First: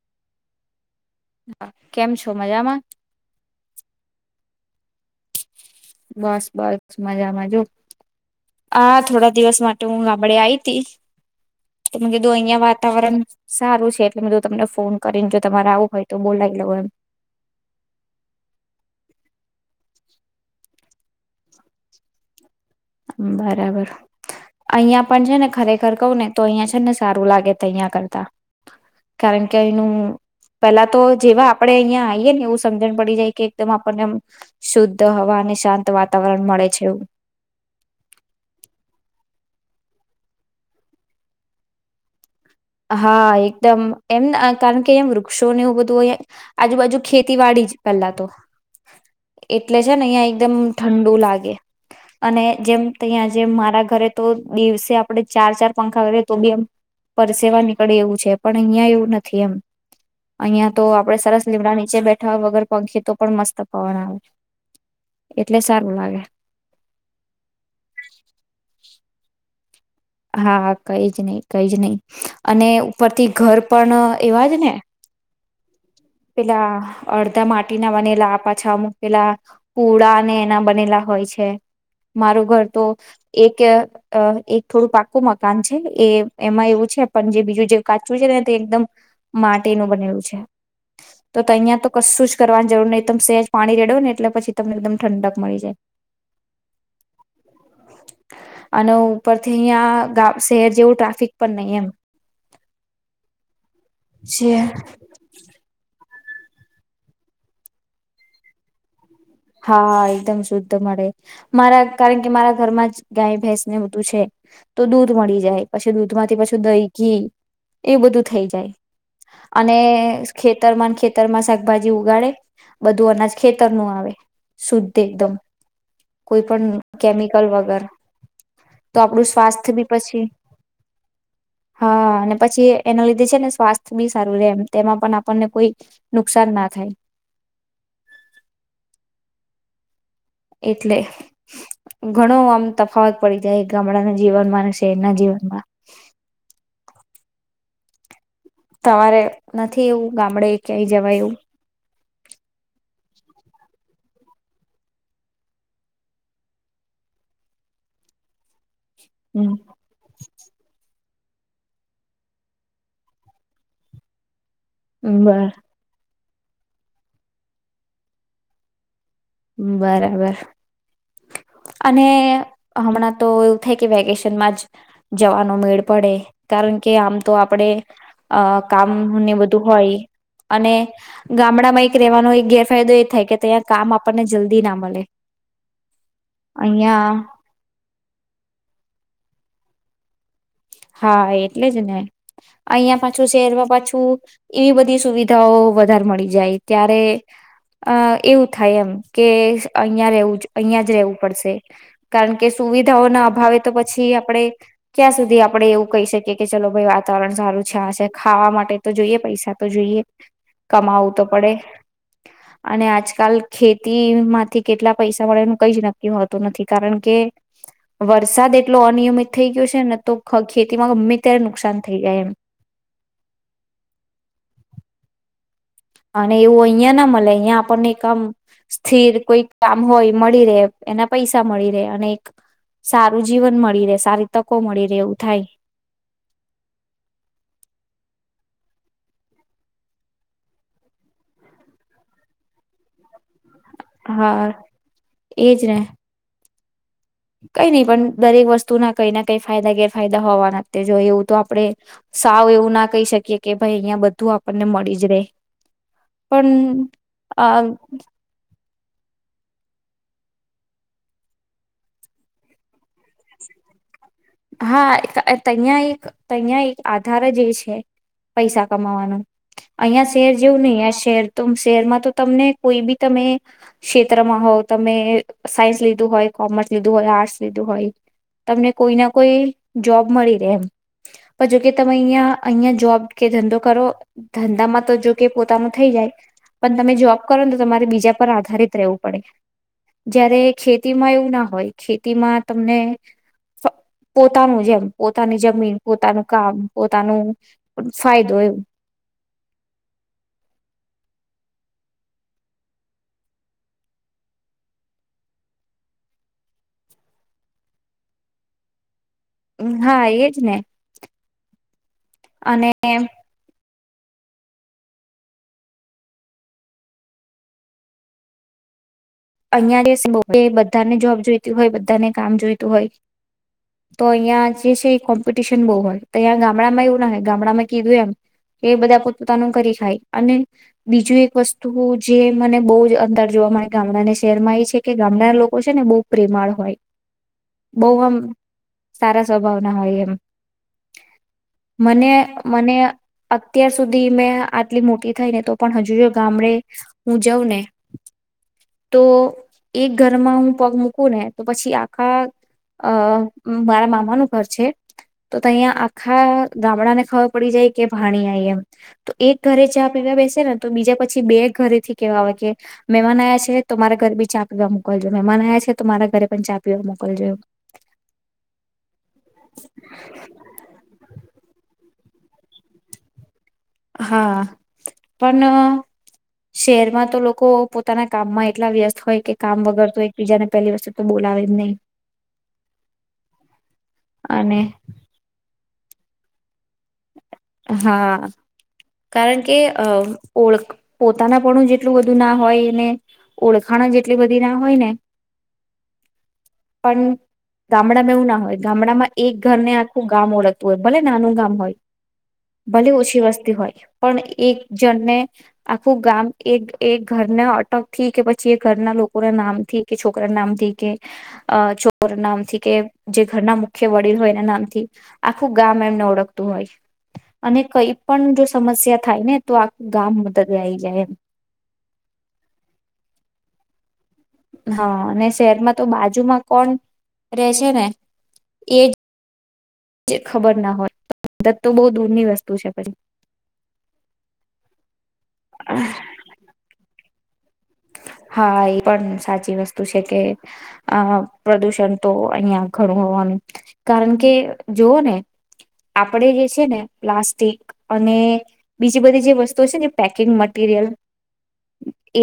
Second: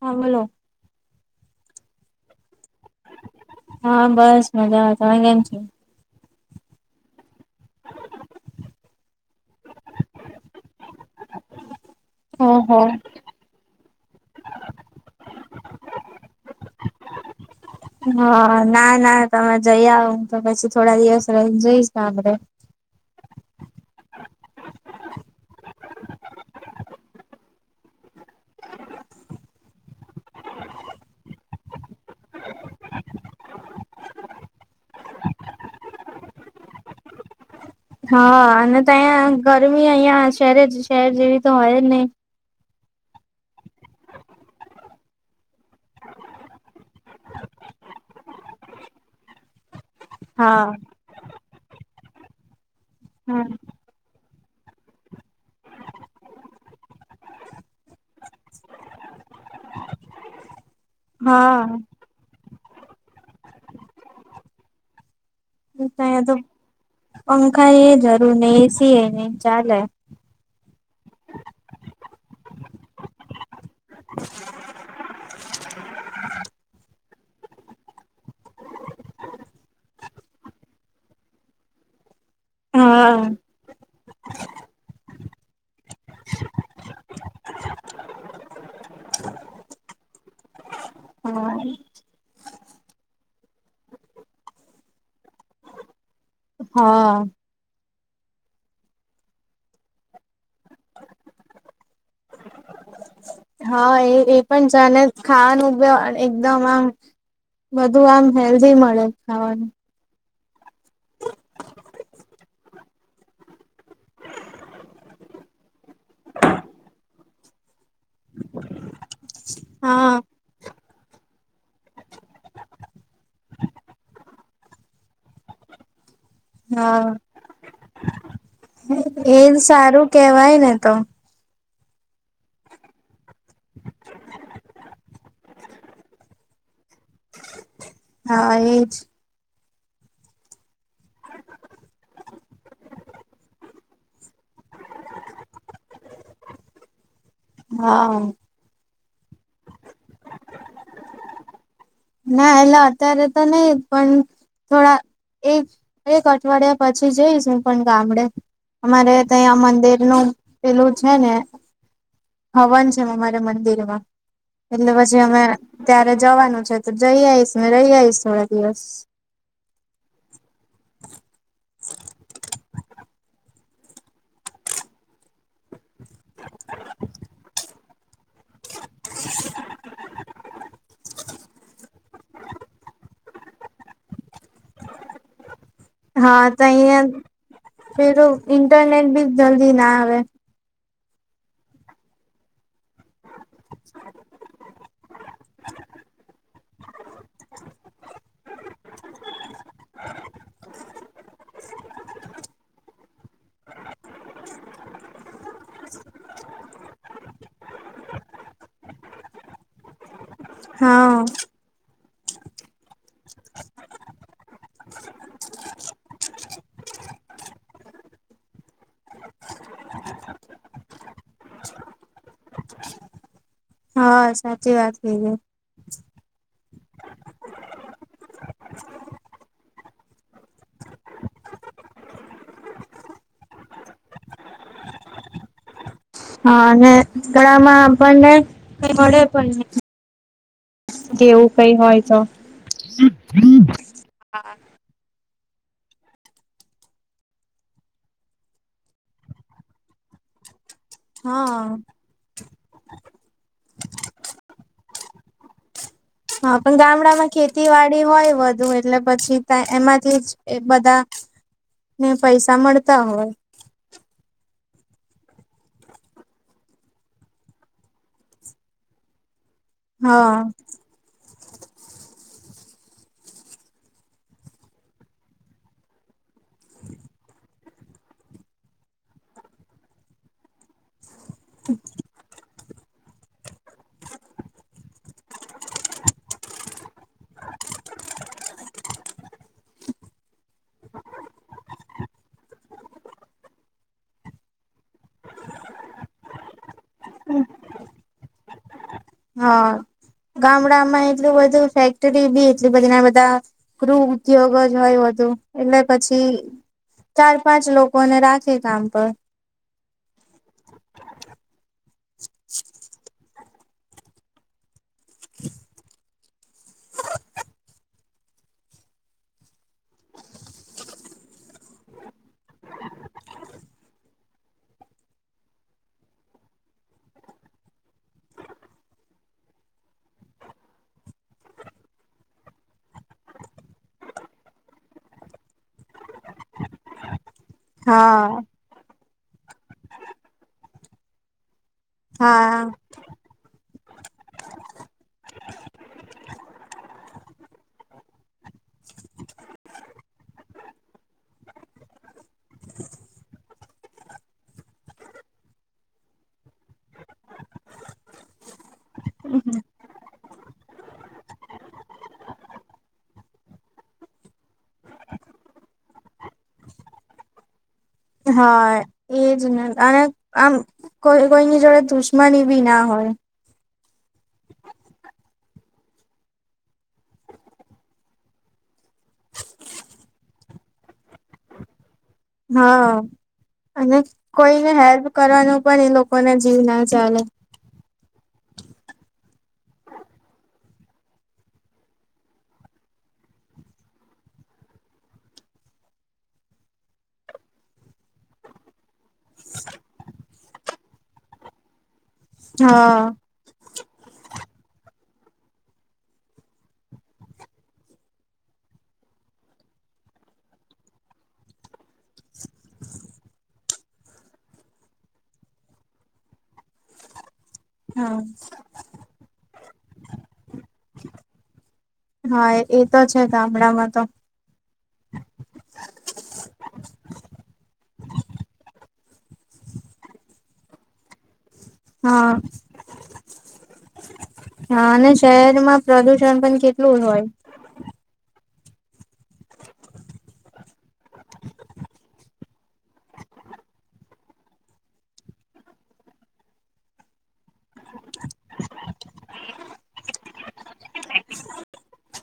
હા બોલો. એ હા, કેમ છ છો મજામાં? હા બસ મજામાં. તમે કેમ છો? બસ બસ મજા જો આ થોડા દિવસ માટે હું ગામડે આઈ તી. તો મેં કીધું અહિયા ઓહો વાતાવરણ સારું એટલે બધું તમને ફોન કરીને જો તમારે આવું હોય તો બોલાવી લવ એમ. હ ના ના તમે જઈ આવ હું તો પછી થોડા દિવસ રને જઈશ આપડે. બરાબર, અહિ પણ છે ને ખરેખર કહવ ને તો અહિયાં છે ને સારું લાગે અહંયા કરતા, કારણ કે એનું પેલા તો જેવા આપડે અહંયા આવીયએ ને એવું સમજણ પડી જાય કે એકદમ આપણને શુદ્ધ હવા અને શાંત વાતાવરણ મળે છે એવું. હા અને તો અયા ગરમી અહીં શહેર શહેર જેવી તો હોય નહીં. હા એકદમ એમ કારણ કે અહી વૃક્ષોને બધું, અ આજુબાજુ ખેતીવાડી જ પેલા તો. એટલે છે ને અહિયાં એકદમ હા ઠંડુ લાગે. અને જેમ તં હા જે મારા ઘરે તો દિવસે આપડે ચાર ચાર પંખા કરીએ તો બી એમ પરસેવા નીકળે એવું છે પણ અહિયાં એવું નથી એમ, અહં. તો આપડે સરસ લીમડા હા નીચે બેઠા વગર પંખી તો પણ મસ્ત પવન આવે છે. ત તો પંખા એ જરૂર નહ એ સી એ નહીં. ક્યાં જાય? હા કઈ જ નહી કઈ જ નહી, અને ઉપરથી ઘર પણ એવા જ ને. પેલા અડધા માટીના બનેલા પાછામ પેલા પુળ ને એના બનેલા હોય છે. મારું ઘર તો, હા એક અ એક થોડું પાક્કું મકાન છે એ એમાં એવું છે પણ જે બીજું જે કાચું છે ને તે એકદમ, માટીનું બનેલું છે. તો તો અહીંયા તો કશું જ કરવાની જરૂર નહીં એકદમ સેહેજ પાણી રેડવ ને એટલે પછી તમને એકદમ ઠંડક મળી જાય. હા. અને ઉપરથી અહિયાં ગા શહેર જેવું ટ્રાફિક પણ નહી એમ. હા, એ એ છે પણ જાને ખાવાનું ગાર એકદમ આમ બધું આમ હેલ્ધી મળે ખાવાનું હા, એકદમ દુધ મળે મારા કારણ કે મારા ઘર માં જ ગાય ભેંસ ને બધું છે તો દૂધ મળી જાય પછી દૂધમાંથી પછું દહી ઘી એ બધું થઈ જાય. અને હા ખેતરમાંન ખે ખેતર માં શાકભાજી ઉગાડે બધું અનાજ ખેતર નું આવે. શુધ એકદમ. કોઈ પણ હા, કેમિકલ વગર તો આપણું એમ સ્વાસ્થ્ય બી સારું પછી કેવાય ને તો. હા, અને પછી એના લીધે છે ને સ્વાસ્થ્ય બી સારું રહેે એમ. તેમાં પણ આપણને કોઈ નુકસાન ના થાય. હા, એજ. એટલે ઘણો આમ તફાવત પડી જાય ગામડાના જીવનમાં અને શહેરના જીવનમાં. હા. તમારે નથી એવું ગામડે ક્યાંય જવા એવું? ના એલે અત્યારે તો નઈ પણ થોડા એક એક અઠવાડિયા પછી જઈશ હું પણ ગામડે. અમારે એવું ત્યાંયા મંદિર નું પેલું છે ને હવન છે અમારે મંદિરમાં. એટલે હ પછી બર અમે ત્યાં જવાનું છે. તો જઈ આવીઈશ મે રહી આવીઈશ થોડા દિવસ. બરાબર, અને હમણાં તો થ કે વેકેશનમાં જ જવાનો મેળ પડે કારણ કે આમ તો આપણે અ કામ ને બધું હોય અને ગામડામાં એક રહેવાનો ગેરફાયદો એ થાય કે ત્યાંયા કામ આપ આપણને જલ્દી ના મળે. હા ત અં અહિયાં પેરો ઇંન્ટરનેટ બી જલ્દી ના આવે. હા એટલે જ ને અહિયાં પાછું શહેરમાં પાછું, એવી બધી સુવિધાઓ વધારે મળી જાય. ત્યારે અ એવું થાય એમ કે અહં રવું અહિયાં જ રેવું પડશે. કારણ કે સુવિધાઓના અભાવે તો પછી આપડે, ક્યાં સુધી આપ આપડે એવું કહી શકીએ કે ચલો ભાઈ વાતાવરણ સારું છે છે ખાવા માટે તો જોઈએ પૈસા તો જોઈએ. હા કમાવું તો પડે. અને આજકાલ ખેતીમાંથી કેટલા પૈસા મળેનું કઈ જ નક્કી હોતું નથી કારણ કે, વરસાદ એટલો અનિયમિત થઈ ગયો છે ને તો ખેતીમાં ગમે ત્યારે નુકસાન થઈ ગાય એમ. હા સાચી વાત કહિ અને એવું અહં ના મળે અહિયાં આપણને આમ સ્થિર કોઈ કામ હોય મળી રહે એના પૈસા મળી રહે અને એક સારું જીવન મળી રહે સારી તકો મળી રહે એવું થાય હા અને ગળામાં આપણ નહી ક વડે પણ નહી કે એવું કઈ હોય તો. હા એજને કઈ નહી પણ દરેક વસ્તુ ના કઈ ના કઈ ફાયદા ગેરફાયદા હોવાના જો એવું તો હા આપડે સાવ એવું ના કહી શકીએ કે ભાઈ અહિયાં બધું આપણને મળી જ રે. હા પણ ગામડા માં ખેતી વાડી હોય વધુ હોય એટલે પછી એમાંથી જ બધા ને પૈસા મળતા હોય. હા તહીયા એક તહીં એક આધાર જે છે પૈસા કમાવાનું. અહિયાં શેર હા જેવું નહી અ શેર તુમ શહેરમાં તો તમને કોઈ બી તમે ક્ષેત્રમાં હોવ તમે સાયન્સ લીધું હોય કોમર્સ લીધું હોય આર્ટસ લીધું હોય તમને કોઈના કોઈ જોબ મળી રહે એમ પણ જો કે તમે અહં અહિયાં જોબ કે ધંધો કરો ધંધામાં તો જોકે પોતાનું થઈ જાય પણ તમે જોબ કરોને તમારે બીજા પર આધારિત રહેવું પડે જયારે ખેતીમાં એવું ના હોય ખેતીમાં તમને ફ પોતાનું જેમ પોતાની જમીન પોતાનું કામ પોતાનું ફાયદો એવું હા ગામડામાં એટલું બધું ફેક્ટરી બી એટલી બધી ના બધા ક્રુ ઉદ્યોગ જ હોય બધું એટલે પછી ચાર પાંચ લોકોને રાખે કામ પર એવું હા એજ ને અને અયા [unintelligible] બધાને જોબ જોઈતી હોય બધાને કામ જોઈતું હોય તો અહિયાં જે છે કોમ્પિટિશન બહુ હોય તો અહીંયા ગામડામાં એવું ના હોય ગામડામાં કીધું એમ કે બધા પોતપોતાનું કરી ખાય અને બીજું એક વસ્તુ જે મને બહુ જ અંદર જોવા મળે ગામડાને શહેરમાં એ છે કે ગામડા લોકો છે ને બહુ પ્રેમાળ હોય બહઆ મ હા સારા સ્વભાવ ના હોય એમ મને મને હા અત્યાર સુધી મેં આટલી મોટી થઈ ને તો પણ હજુ જો ગામડે હું જઉં ને તો એક ઘરમાં હું પગ મૂકું ને તો પછી આખા અ મારા મામા નું ઘર છે તો તહીંયા આખા ગામડા ને ખબર પડી જાય કે ભાણી આઈ એમ. તો એક ઘરે ચા પીવા બેસે ને તો બીજા પછી બે ઘરે થી કેવા આવે કે મહેમાન આયા છે. તો મારા ઘરે બી ચા પીવા મોકલજો મહેમાન આયા છે તો મારા ઘરે પણ ચા પીવા મોકલજો એવું. હા એજ ને અને આમ કોઈ કોઈની જોડે મની બી ના હોય. હા પણ શહેરમાં તો લોકો પોતાના કામમાં એટલા વ્યસ્ત હોય કે કામ વગર તો એકબીજાને પહેલી વસ્તુ તો બોલાવે જ નહી. હા અને અને કોઈને હેલ્પ કરવાનો પણ એ લોકોને જ હા કારણ કે અ ઓળ પોતાના પણું જ એટલું બધું ના હોય ને ઓળખાણ જેટલી બધી ના હોય ને પણ ગામડામાં એવું ના હોય ગામડામાં એક ઘરને આખું ગામ ઓળખતું હોય ભલે નાનું ગામ હોય. ભલે ઓછી હા વસ્તી હોય પણ એક જણને આખું ગામ એક એક ઘરને અટકથી કે પછી એ ઘરના લોકોના નામ થી કે છોકરા નામથી કે છોકરી નામથી કે જે ઘરના મુખ્ય વડીલ હોય એના નામથી આખું ગામ એમને ઓળખતું હોય. અને કઈ પણ જો સમસ્યા થાય ને તો આખું ગામ મદદ આવી જાય હા એ તો છે ગામડામાં તો હા અને શહેરમાં તો બાજુમાં કોણ રે છે ને એજ જે ખબર ના હોય. દત્ત તો બહુ હા દૂરની વસ્તુ છે પછી. હા અને શહેરમાં પ્રદુષણ પણ કેટલું હોય. હા એ પણ સાચી વસ્તુ છે કે આ પ્રદુષણ તો અહિયાં ઘણું હોવાનું કારણ કે જોઓ ને આપણે જે છે ને પ્લાસ્ટિક અને બીજી બધી જે વસ્તુ છે ને પેકિંગ મટીરિયલ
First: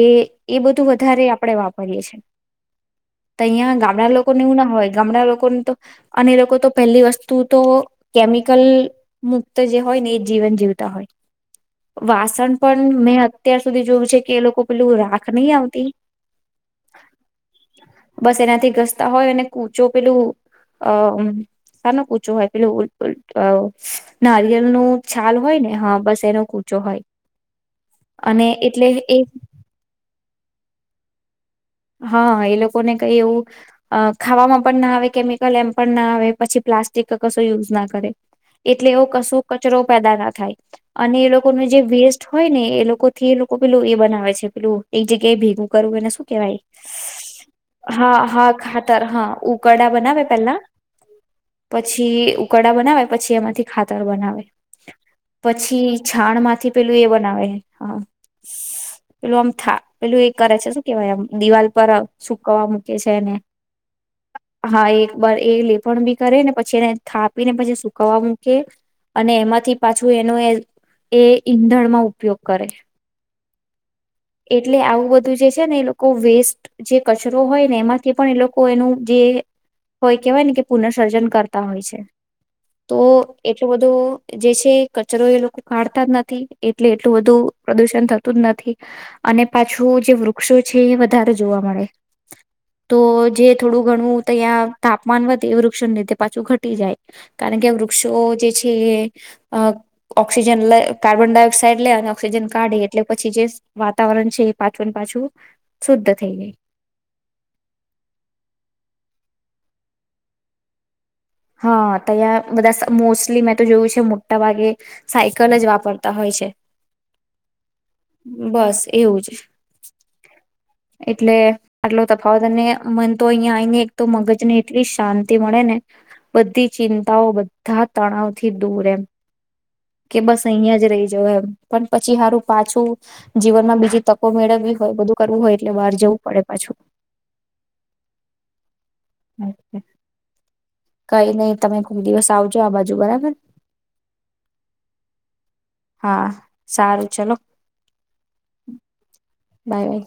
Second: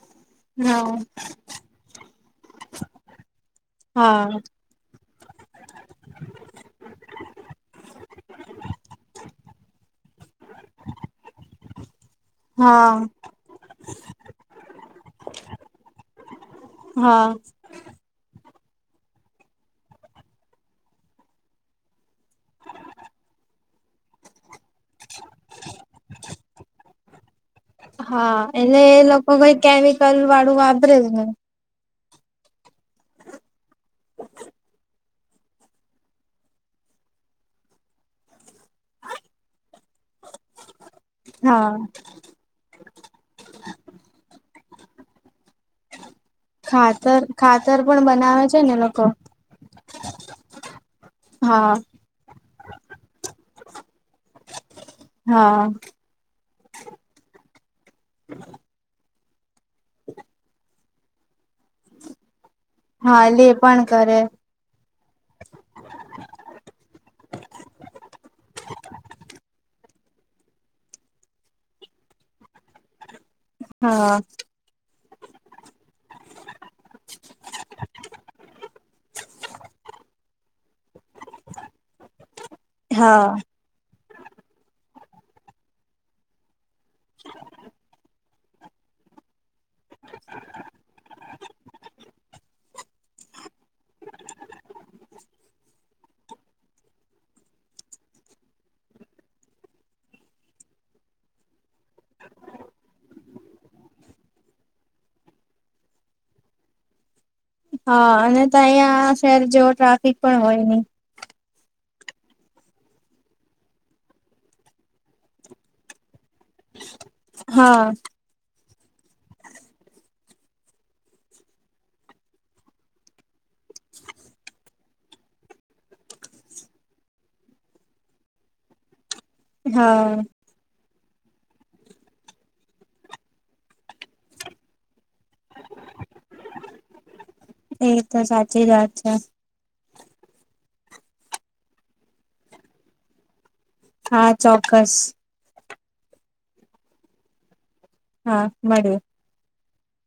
એ એ બધું વધારે આપડે વાપર પરીએ છે. તહિયા ગામડા લોકો હા ને એવું ના હોય ગામડા લો અને એ લોકો તો પહેલી વસ્તુ તો કેમિકલ મુક્ત જે હોય ને એ જીવન જીવતા હોય વાસણ પણ હા મેં અત્યાર સુધી જોય છે કે એ લોકો પેલું રાખ ખ નઈ આવતી. હા બસ એનાથી ઘસતા હોય અને કૂચો પેલું અ શાનો કૂચો હોય પેલું નારિયેલ નું છાલ હોય ને હા બસ એનો કૂચો હોય. હા અને એને એટલે એ લોકો કઈ કેમી કલ વાળું વાતરેલુ હા એ લોકોને કઈ એવું ખાવામાં પણ ના આવે કેમિકલ એમ પણ ના આવે પછી પ્લાસ્ટિક કશું યુઝ ના કરે એટલે એવો કશું કચરો પેદા ના થાય. અને એ લોકો નો હા જે વેસ્ટ હોય ને એ લોકો થી એ લોકો પેલું એ બનાવે છે પેલું એક જગ્યાએ ભેગું કરવું એને શું કેહેવાય ખાતર ખાતર પણ બનાવે છે ને એ ખાતર લોકો હા ઉકરડા બનાવે પહેલા હા પછી કડા બનાવે પછી એમાંથી ખાતર બનાવે હા પછી છાણ માંથી પેલું એ બનાવે હ પેલું આમ થા પેલું એ કરે છે શું કેવાય આમ દિવાલ પર આ સુ હા એ લે પણ કરે. હા એક બર એ લેફણ બી કરે ને પછી એને થાપીને પછી સુકવવા મૂકે અને એમાંથી પાછું એનો એ એ ઈંધણમાં ઉપયોગ કરે હા એટલે આવું બધું જે છે ને એ લોકો વેસ્ટ જે કચરો હોય ને એમાંથી પણ એ લોકો એનું જે હોય કેવાય ને કે પુનર્ સર્જન કરતા હોય છે. તો હા એટલું બધું જે છે કચરો એ લોકો કાઢતા જ નથી એટલે એટલું બધું પ્રદુષણ થતું જ નથી. અને પાછું જે વૃક્ષો છે એ વધારે જોવા મળે તો જે થોડું ઘણું તંયા તાપમાન વધે એ વૃક્ષોને લીધે પાછું ઘટી જાય કારણ કે વૃક્ષો જે છે એ ઓક્સિજન લ કાર્બન ડાયોક્સાઇડ લે અને ઓક્સિજન કાઢે એટલે પછી જે વાતાવરણ છે એ પાછું પાછું, શુદ્ધ થઈ જાય. હા અને ત અહીં શેર જેવો ટ્રાફિક પણ હોય નહી. હા તહીં બધા મોસ્ટલી મેં તો જોયું છે મોટા ભાગે, સાયકલ જ વાપરતા હોય છે. હા બસ. એવું જ, એટલે આટલો તફાવત ને મન તો અહીયા આવીઈને એક તો મગજ ને એટલી શાંતિ મળે ને. બધી ચિંતાઓ બધા તણાવ થી દૂર એમ. કે હા બસ અહીયાં જ રહી જવાય એમ, પણ પછી સારું પાછું જીવનમાં બીજી તકો મેળવવી હોય બધું કરવું હોય એટલે બહાર જવું પડે પાછું. એ તો સાચી વાત છે. કઈ નહી તમે કોક દિવસ આવજો આ બાજુ બરાબર. હા ચોક્કસ. હા સારું ચલો. હા મળ્યું બાય બાય.